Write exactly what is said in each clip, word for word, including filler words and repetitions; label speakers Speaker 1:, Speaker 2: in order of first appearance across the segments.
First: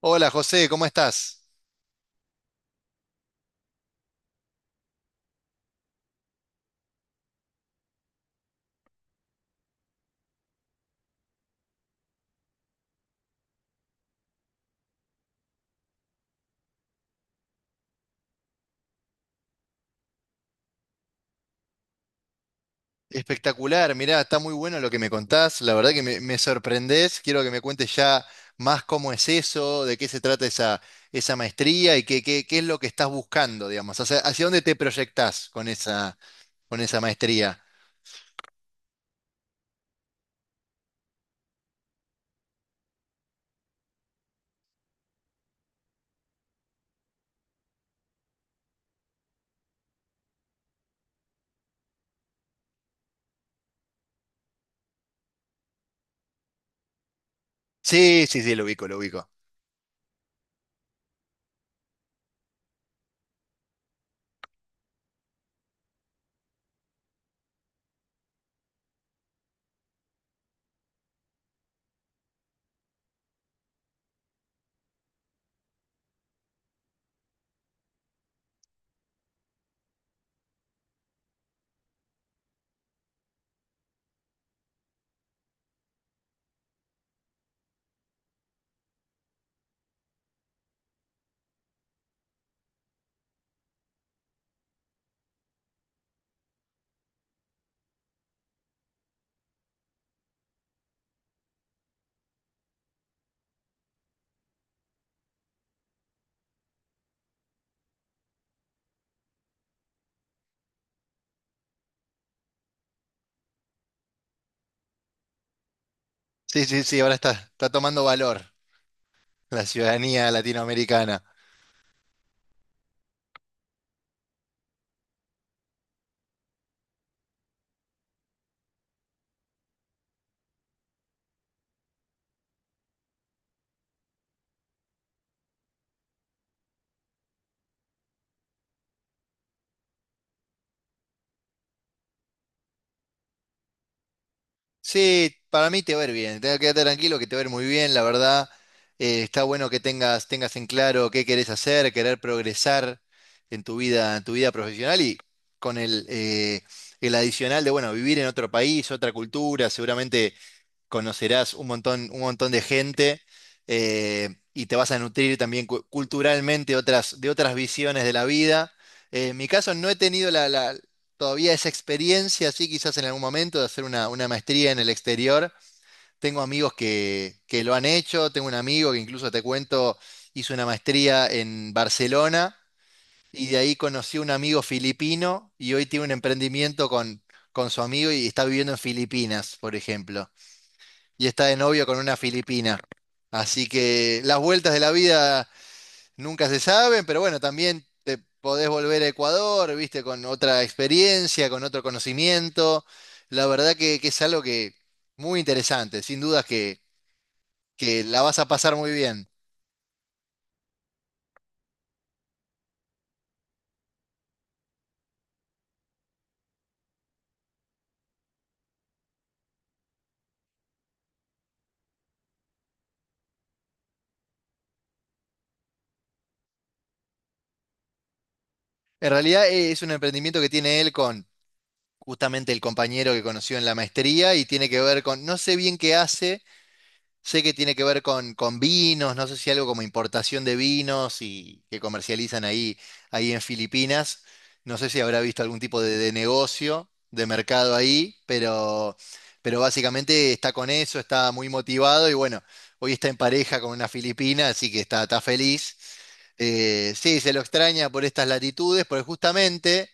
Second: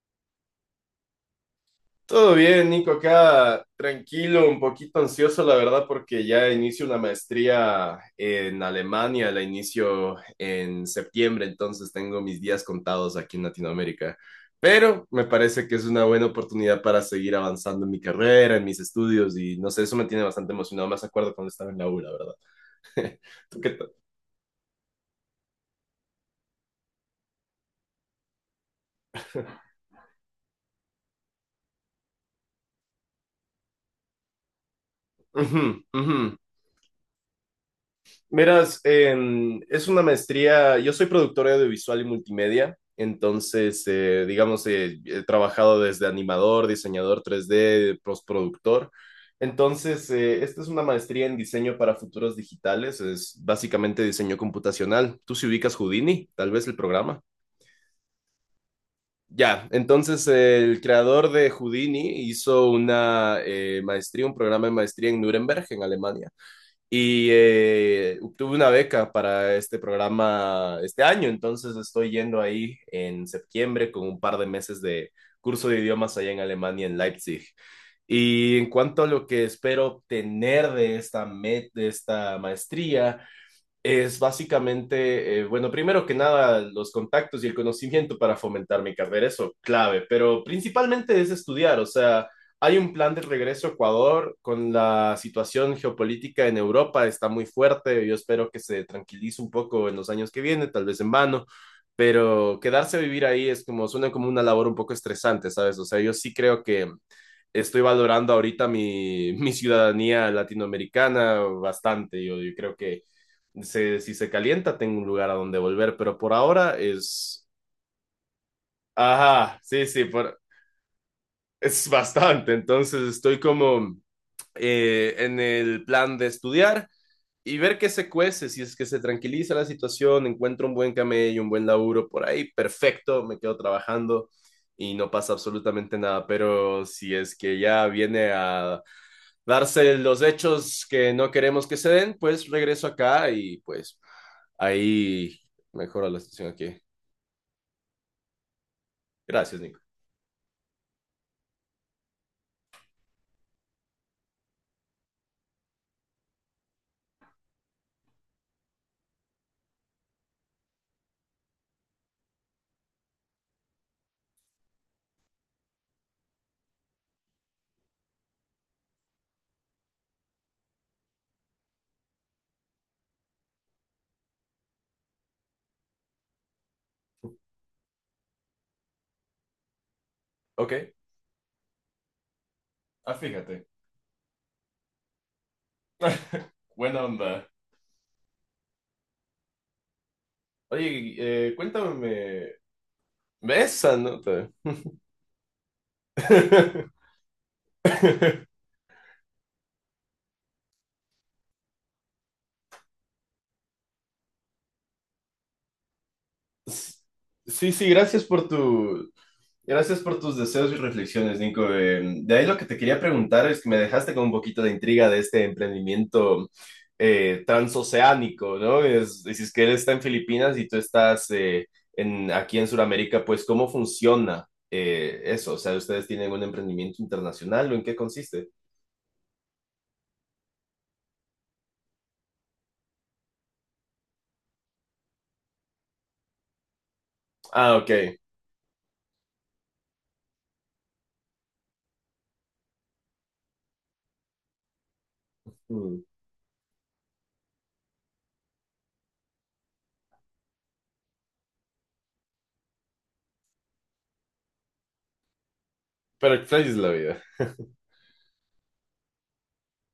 Speaker 1: Hola José, ¿cómo estás?
Speaker 2: Todo bien, Nico, acá tranquilo, un poquito ansioso, la verdad, porque ya inicio una maestría en Alemania, la inicio en septiembre, entonces tengo mis días contados aquí en Latinoamérica. Pero me parece que es una buena oportunidad para seguir avanzando en mi carrera, en mis estudios, y no sé, eso me tiene bastante emocionado. Más acuerdo cuando estaba en la U, la verdad. ¿Tú qué tal?
Speaker 1: Espectacular, mirá, está muy bueno lo que me contás, la verdad que me, me sorprendés, quiero que me cuentes ya más cómo es eso, de qué se trata esa, esa maestría y qué, qué, qué es lo que estás buscando, digamos, hacia, hacia dónde te proyectás
Speaker 2: Ujú,
Speaker 1: con
Speaker 2: ujú.
Speaker 1: esa, con esa maestría.
Speaker 2: Miras, em, es una maestría, yo soy productor audiovisual y multimedia, entonces, eh, digamos, eh, he trabajado desde animador, diseñador tres d postproductor. Entonces, eh, esta es una maestría en diseño para futuros digitales, es básicamente diseño computacional. Tú si ubicas Houdini, tal vez el programa.
Speaker 1: Sí, sí, sí, lo ubico, lo ubico.
Speaker 2: Ya, entonces eh, el creador de Houdini hizo una eh, maestría, un programa de maestría en Nuremberg, en Alemania, y eh, obtuve una beca para este programa este año, entonces estoy yendo ahí en septiembre con un par de meses de curso de idiomas allá en Alemania, en Leipzig. Y en cuanto a lo que espero obtener de esta, me- de esta maestría, es básicamente, eh, bueno, primero que nada, los contactos y el conocimiento para fomentar mi carrera, eso clave, pero principalmente es estudiar, o sea, hay un plan de regreso a Ecuador. Con la situación geopolítica en Europa, está muy fuerte, yo espero que se tranquilice un poco en los años que vienen, tal vez en vano, pero quedarse a vivir ahí es como, suena como una labor un poco estresante, ¿sabes? O sea, yo sí creo que estoy valorando ahorita mi, mi ciudadanía latinoamericana bastante. Yo, yo creo que se, si se calienta, tengo un lugar a donde volver, pero por
Speaker 1: Sí,
Speaker 2: ahora
Speaker 1: sí, sí, ahora está,
Speaker 2: es...
Speaker 1: está tomando valor
Speaker 2: Ajá,
Speaker 1: la
Speaker 2: sí, sí,
Speaker 1: ciudadanía
Speaker 2: por...
Speaker 1: latinoamericana.
Speaker 2: es bastante, entonces estoy como eh, en el plan de estudiar y ver qué se cuece. Si es que se tranquiliza la situación, encuentro un buen camello, un buen laburo por ahí, perfecto, me quedo trabajando y no pasa absolutamente nada, pero si es que ya viene a darse los hechos que no queremos que se den, pues regreso acá y pues
Speaker 1: Sí,
Speaker 2: ahí
Speaker 1: para mí te va a
Speaker 2: mejora
Speaker 1: ir
Speaker 2: la
Speaker 1: bien.
Speaker 2: situación
Speaker 1: Tenga-
Speaker 2: aquí.
Speaker 1: Quédate tranquilo que te va a ir muy bien, la verdad. Eh, está
Speaker 2: Gracias,
Speaker 1: bueno que
Speaker 2: Nico.
Speaker 1: tengas, tengas en claro qué querés hacer, querer progresar en tu vida, en tu vida profesional y con el, eh, el adicional de, bueno, vivir en otro país, otra cultura, seguramente conocerás un montón, un montón de gente eh, y te vas a nutrir también cu- culturalmente otras, de otras visiones de la vida. Eh, en mi caso no he tenido la, la- todavía esa experiencia, sí, quizás en algún momento de hacer una, una maestría en el exterior. Tengo amigos que, que lo han hecho, tengo un amigo que incluso te cuento, hizo una
Speaker 2: Ok,
Speaker 1: maestría en Barcelona
Speaker 2: ah,
Speaker 1: y de
Speaker 2: fíjate.
Speaker 1: ahí conocí a un amigo filipino y hoy tiene un emprendimiento
Speaker 2: Buena
Speaker 1: con,
Speaker 2: onda.
Speaker 1: con su amigo y está viviendo en Filipinas, por ejemplo,
Speaker 2: Oye,
Speaker 1: y está
Speaker 2: eh,
Speaker 1: de novio con una
Speaker 2: cuéntame
Speaker 1: filipina. Así
Speaker 2: esa
Speaker 1: que las
Speaker 2: nota.
Speaker 1: vueltas de la vida nunca se saben, pero bueno, también te podés volver a Ecuador, viste, con otra experiencia, con otro conocimiento. La verdad que, que es algo que muy interesante, sin dudas que,
Speaker 2: Sí, sí,
Speaker 1: que la
Speaker 2: gracias
Speaker 1: vas a
Speaker 2: por
Speaker 1: pasar muy
Speaker 2: tu,
Speaker 1: bien.
Speaker 2: gracias por tus deseos y reflexiones, Nico. Eh, de ahí lo que te quería preguntar es que me dejaste con un poquito de intriga de este emprendimiento eh, transoceánico, ¿no? Es, dices que él está en Filipinas y tú estás eh, en, aquí en Sudamérica, pues ¿cómo funciona eh, eso? O sea, ¿ustedes tienen un emprendimiento internacional o en qué consiste?
Speaker 1: En realidad eh, es un emprendimiento que tiene él con justamente el compañero que conoció en la maestría y tiene que ver con, no sé bien qué hace. Sé que tiene
Speaker 2: Ah,
Speaker 1: que ver
Speaker 2: ok.
Speaker 1: con, con vinos, no sé si algo como importación de vinos y que comercializan ahí, ahí en Filipinas. No sé si habrá visto algún tipo de,
Speaker 2: Mm.
Speaker 1: de negocio, de mercado ahí, pero, pero básicamente está con eso, está muy motivado y bueno, hoy está en pareja con una filipina, así que está, está feliz.
Speaker 2: Pero ¿qué es la
Speaker 1: Eh, sí,
Speaker 2: vida?
Speaker 1: se lo extraña por estas latitudes, porque justamente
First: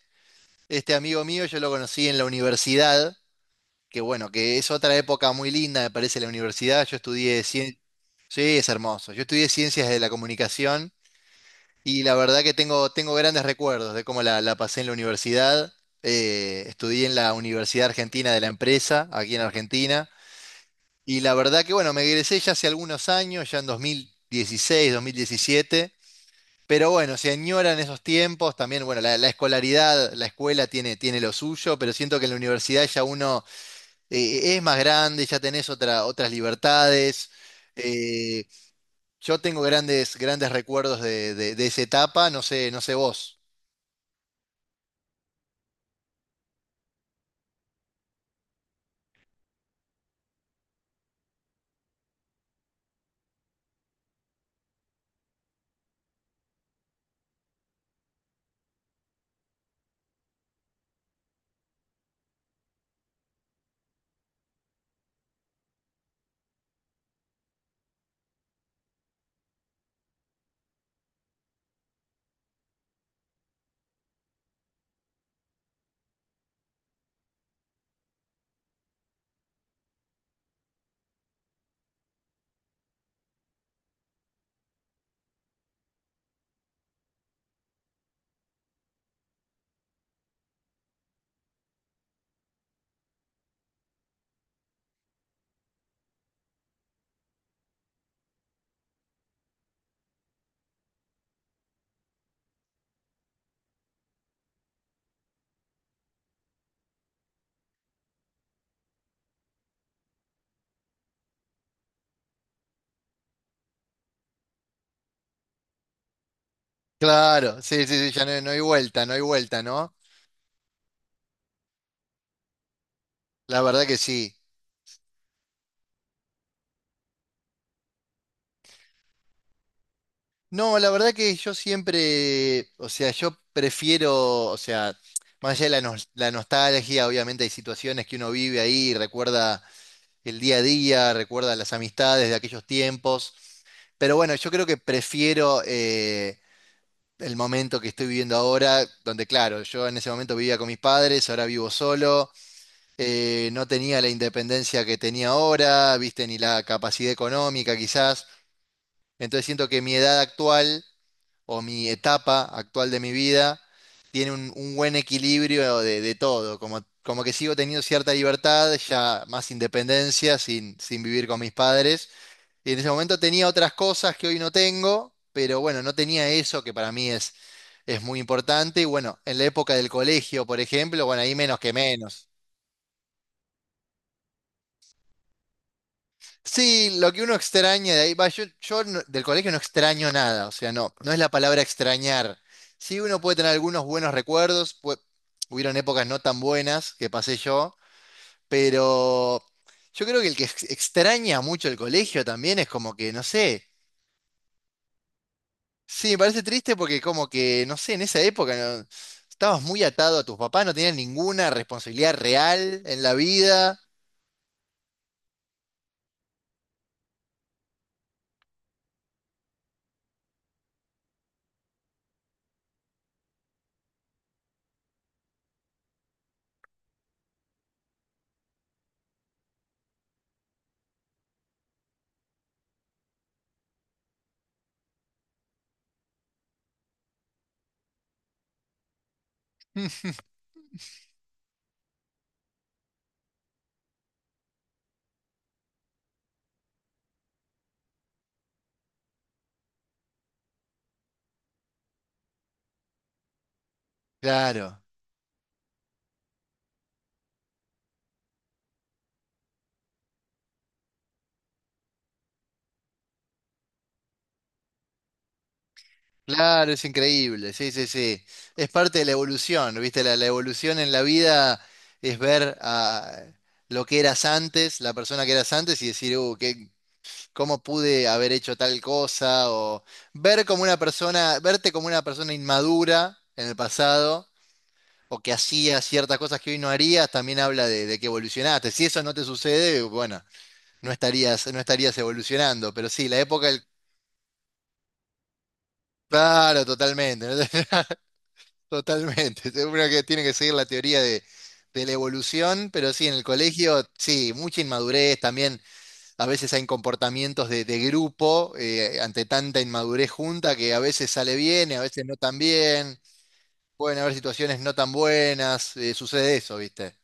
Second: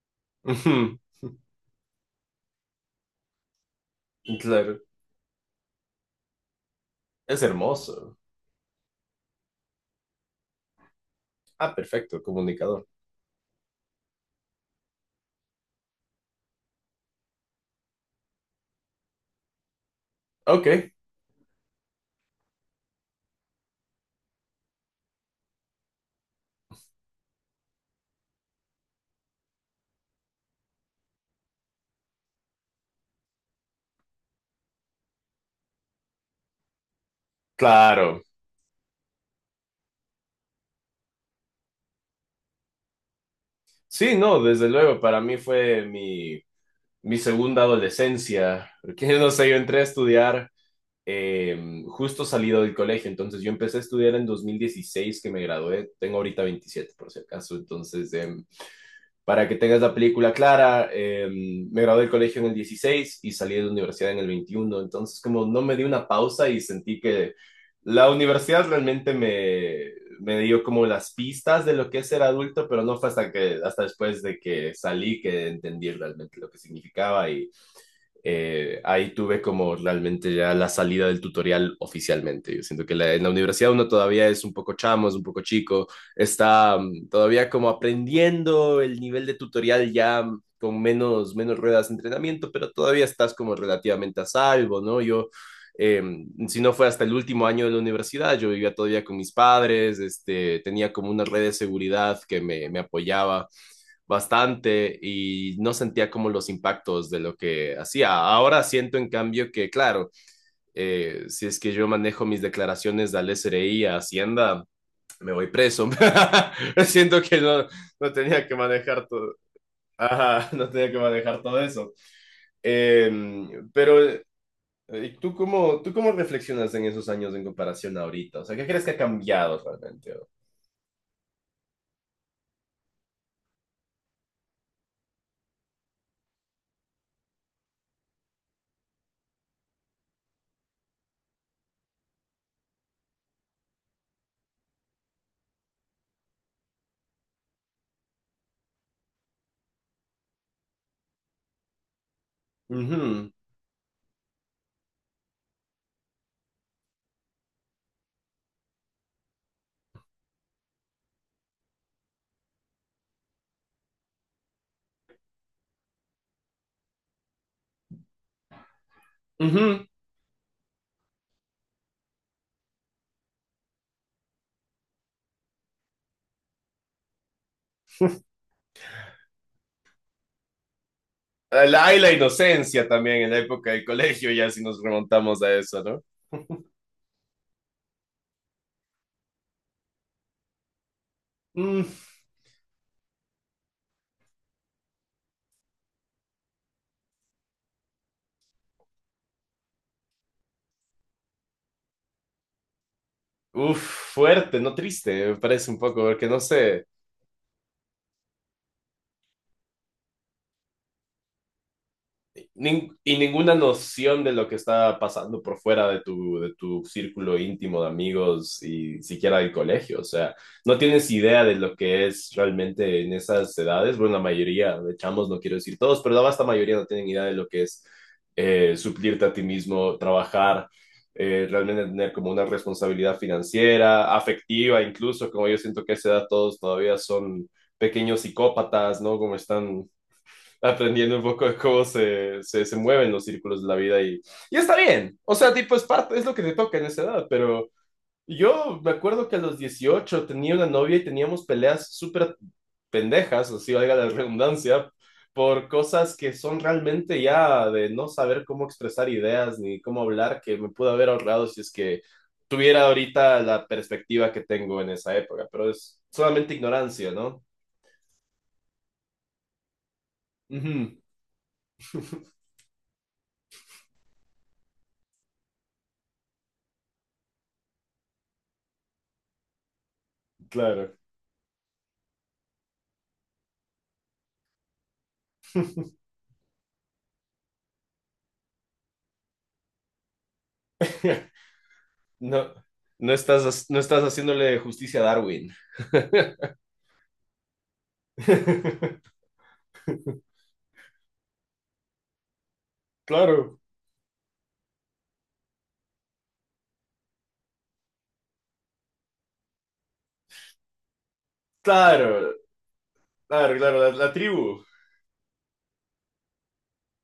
Speaker 1: este amigo mío yo lo conocí en la universidad, que bueno, que es
Speaker 2: Claro,
Speaker 1: otra época muy linda, me parece, la universidad. Yo estudié
Speaker 2: es
Speaker 1: ciencias,
Speaker 2: hermoso.
Speaker 1: sí, es hermoso. Yo estudié ciencias de la comunicación
Speaker 2: Ah,
Speaker 1: y la
Speaker 2: perfecto,
Speaker 1: verdad que
Speaker 2: comunicador.
Speaker 1: tengo, tengo grandes recuerdos de cómo la, la pasé en la universidad. Eh, estudié en la Universidad Argentina de la Empresa, aquí en Argentina.
Speaker 2: Ok,
Speaker 1: Y la verdad que bueno, me egresé ya hace algunos años, ya en dos mil dieciséis, dos mil diecisiete. Pero bueno, se añoran esos tiempos. También, bueno, la, la escolaridad, la escuela tiene, tiene lo suyo, pero siento que en la universidad ya uno eh, es más grande, ya tenés otra, otras libertades.
Speaker 2: claro.
Speaker 1: eh, yo tengo grandes, grandes recuerdos de, de- de esa etapa, no sé, no sé vos.
Speaker 2: Sí, no, desde luego, para mí fue mi, mi segunda adolescencia, porque no sé, yo entré a estudiar eh, justo salido del colegio, entonces yo empecé a estudiar en dos mil dieciséis que me gradué, tengo ahorita veintisiete por si acaso, entonces eh, para que tengas la película clara, eh, me gradué del colegio en el dieciséis y salí de la universidad en el veintiuno, entonces como no me di una pausa y sentí que la universidad realmente me, me dio como las pistas de lo que es ser adulto, pero no fue hasta que, hasta después de que salí que entendí realmente lo que significaba, y eh, ahí tuve como realmente ya la salida del tutorial oficialmente. Yo siento que la- en la universidad uno todavía es un poco chamo, es un poco chico, está mm, todavía como aprendiendo el nivel de tutorial ya, mm, con menos, menos ruedas de entrenamiento, pero todavía estás como relativamente a salvo, ¿no? Yo, eh, si no fue hasta el último año de la universidad, yo vivía todavía con mis padres, este, tenía como una red de seguridad que me, me apoyaba bastante y no sentía como los impactos de lo que hacía. Ahora siento en cambio que, claro, eh, si es que yo manejo mis declaraciones al S R I, a Hacienda, me voy preso. Siento que
Speaker 1: Claro,
Speaker 2: no,
Speaker 1: sí, sí, sí,
Speaker 2: no
Speaker 1: ya no,
Speaker 2: tenía
Speaker 1: no
Speaker 2: que
Speaker 1: hay vuelta,
Speaker 2: manejar
Speaker 1: no hay
Speaker 2: todo.
Speaker 1: vuelta, ¿no?
Speaker 2: Ajá, no tenía que manejar todo eso. Eh,
Speaker 1: La verdad que
Speaker 2: pero,
Speaker 1: sí.
Speaker 2: eh, ¿tú cómo, tú cómo reflexionas en esos años en comparación a ahorita? O sea, ¿qué crees que ha cambiado realmente?
Speaker 1: No, la verdad que yo siempre, o sea, yo prefiero, o sea, más allá de la, nos- la nostalgia, obviamente hay situaciones que uno vive ahí, recuerda el día a día, recuerda las amistades de aquellos tiempos, pero bueno, yo creo que prefiero eh, el momento que estoy viviendo ahora, donde claro, yo en ese momento vivía con mis padres, ahora vivo solo,
Speaker 2: Ujú,
Speaker 1: eh, no tenía la independencia que tenía ahora, viste, ni la capacidad económica quizás. Entonces siento que mi edad actual o mi etapa actual de mi vida tiene un, un buen equilibrio de, de todo, como, como que sigo teniendo cierta libertad, ya más
Speaker 2: ujú.
Speaker 1: independencia sin, sin vivir con mis padres. Y en ese momento tenía otras cosas que hoy no tengo, pero bueno, no tenía eso que para mí es es muy importante. Y bueno, en la época del colegio, por ejemplo, bueno, ahí menos que
Speaker 2: La, hay la
Speaker 1: menos.
Speaker 2: inocencia también en la época del colegio, ya si nos remontamos a eso, ¿no?
Speaker 1: Sí, lo que uno extraña de ahí, va, yo, yo no- del colegio no extraño nada, o sea, no, no es la palabra
Speaker 2: Mm.
Speaker 1: extrañar. Sí, uno puede tener algunos buenos recuerdos, pu- hubieron épocas no tan buenas que pasé yo, pero yo creo que el que ex- extraña mucho el colegio también es como que, no sé,
Speaker 2: Uf, fuerte, no triste, me parece un poco,
Speaker 1: sí, me
Speaker 2: porque no
Speaker 1: parece triste
Speaker 2: sé.
Speaker 1: porque como que, no sé, en esa época no- estabas muy atado a tus papás, no tenías ninguna responsabilidad real
Speaker 2: nin-
Speaker 1: en la
Speaker 2: y ninguna
Speaker 1: vida.
Speaker 2: noción de lo que está pasando por fuera de tu, de tu círculo íntimo de amigos y siquiera del colegio. O sea, no tienes idea de lo que es realmente en esas edades. Bueno, la mayoría de chamos, no quiero decir todos, pero la vasta mayoría no tienen idea de lo que es eh, suplirte a ti mismo, trabajar. Eh, realmente tener como una responsabilidad financiera, afectiva, incluso como yo siento que a esa edad todos todavía son pequeños psicópatas, ¿no? Como están
Speaker 1: Mm,
Speaker 2: aprendiendo un poco de cómo se, se, se mueven los círculos de la vida, y, y está bien. O sea, tipo, es parte, es lo que te toca en esa edad, pero yo me acuerdo que a los dieciocho tenía una novia y teníamos peleas súper pendejas, o si valga la
Speaker 1: claro,
Speaker 2: redundancia, por cosas que son realmente ya de no saber cómo expresar ideas ni cómo hablar, que me pude haber ahorrado si es que tuviera ahorita la perspectiva que tengo en esa época, pero es solamente
Speaker 1: claro, es
Speaker 2: ignorancia, ¿no?
Speaker 1: increíble, sí, sí, sí. Es parte de la evolución, ¿viste? La, la evolución en
Speaker 2: Ujú,
Speaker 1: la vida es ver a lo que eras antes, la persona que eras antes y decir, uh, qué- ¿cómo pude haber hecho tal cosa? O ver como una
Speaker 2: claro.
Speaker 1: persona, verte como una persona inmadura en el pasado o que hacía ciertas cosas que hoy no harías, también habla de, de que evolucionaste. Si eso no te sucede, bueno, no estarías, no estarías
Speaker 2: No,
Speaker 1: evolucionando, pero sí,
Speaker 2: no
Speaker 1: la época del.
Speaker 2: estás, no estás haciéndole justicia a Darwin.
Speaker 1: Claro, totalmente. Totalmente, seguro que tiene que seguir la teoría de, de la evolución, pero sí, en el
Speaker 2: Claro.
Speaker 1: colegio, sí, mucha inmadurez, también a veces hay comportamientos de, de grupo eh, ante tanta inmadurez junta que a veces sale bien y a veces no
Speaker 2: Claro,
Speaker 1: tan bien,
Speaker 2: claro, claro, la,
Speaker 1: pueden haber
Speaker 2: la
Speaker 1: situaciones
Speaker 2: tribu.
Speaker 1: no tan buenas, eh, sucede eso, ¿viste?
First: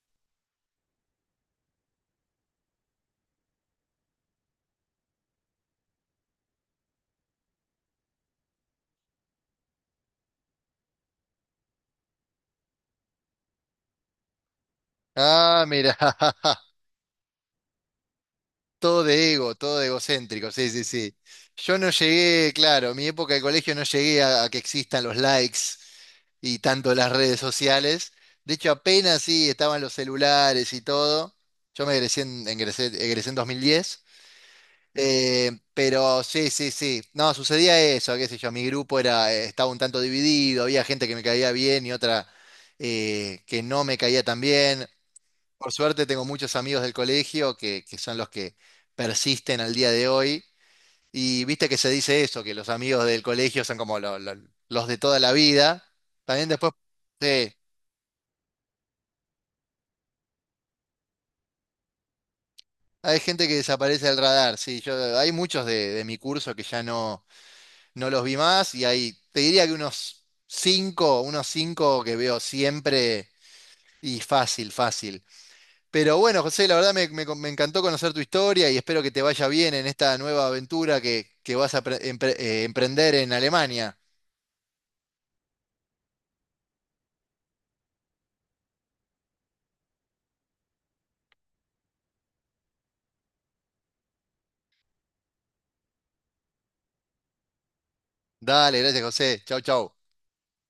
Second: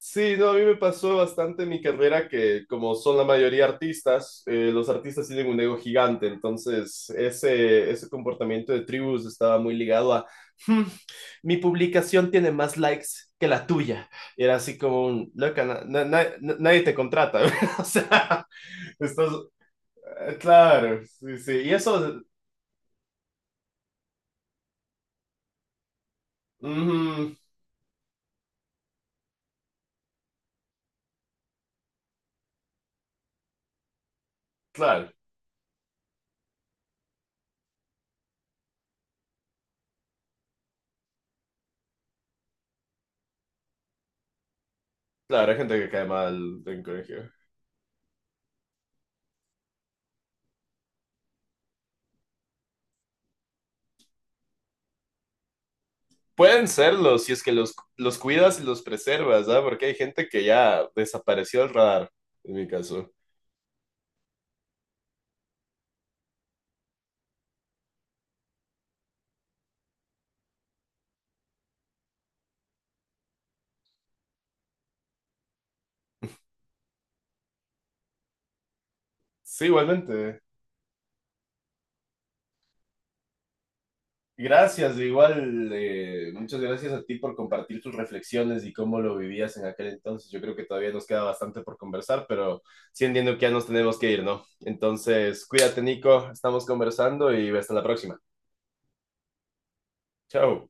Speaker 2: Sí, no, a mí me pasó bastante en mi carrera que como son la mayoría artistas, eh, los artistas tienen un ego gigante, entonces ese, ese comportamiento de tribus estaba muy ligado a, "Hmm, mi publicación tiene más likes que la tuya." Y era así como un,
Speaker 1: Ah,
Speaker 2: loca, na-
Speaker 1: mira.
Speaker 2: na- na- nadie te contrata. O sea,
Speaker 1: Todo
Speaker 2: estás,
Speaker 1: de ego, todo de
Speaker 2: Eh,
Speaker 1: egocéntrico, sí, sí,
Speaker 2: claro,
Speaker 1: sí.
Speaker 2: sí, sí. Y
Speaker 1: Yo no
Speaker 2: eso,
Speaker 1: llegué, claro, en mi época de colegio no llegué a, a que existan los likes y tanto las
Speaker 2: ujú,
Speaker 1: redes sociales. De hecho, apenas sí estaban los celulares y todo. Yo me egresé en, ingresé- egresé en dos mil diez.
Speaker 2: claro,
Speaker 1: eh, pero sí, sí, sí. No, sucedía eso, qué sé yo. Mi grupo era, eh, estaba un tanto dividido, había gente que me caía bien y otra eh, que no me caía tan bien.
Speaker 2: claro, hay
Speaker 1: Por
Speaker 2: gente que
Speaker 1: suerte
Speaker 2: cae
Speaker 1: tengo muchos
Speaker 2: mal
Speaker 1: amigos
Speaker 2: en
Speaker 1: del
Speaker 2: colegio.
Speaker 1: colegio que, que son los que persisten al día de hoy. Y viste que se dice eso, que los amigos del colegio son como lo- lo- los de toda la vida. También
Speaker 2: Pueden
Speaker 1: después,
Speaker 2: serlo si es que
Speaker 1: sí,
Speaker 2: los, los cuidas y los preservas, ¿ah? Porque hay gente que ya desapareció del radar, en mi caso.
Speaker 1: hay gente que desaparece del radar. Sí, yo, hay muchos de, de mi curso que ya no, no los vi más y hay, te diría que unos cinco, unos cinco que veo siempre y fácil, fácil. Pero bueno, José, la verdad me, me- me encantó conocer tu historia y espero que te vaya
Speaker 2: Sí,
Speaker 1: bien en esta
Speaker 2: igualmente.
Speaker 1: nueva aventura que, que vas a pre- empre- eh, emprender en Alemania.
Speaker 2: Gracias, de igual, eh, muchas gracias a ti por compartir tus reflexiones y cómo lo vivías en aquel entonces. Yo creo que todavía nos queda bastante por conversar, pero sí entiendo que ya nos tenemos que ir, ¿no? Entonces, cuídate, Nico, estamos conversando y hasta la próxima.
Speaker 1: Dale, gracias, José. Chau, chau.
Speaker 2: Chao.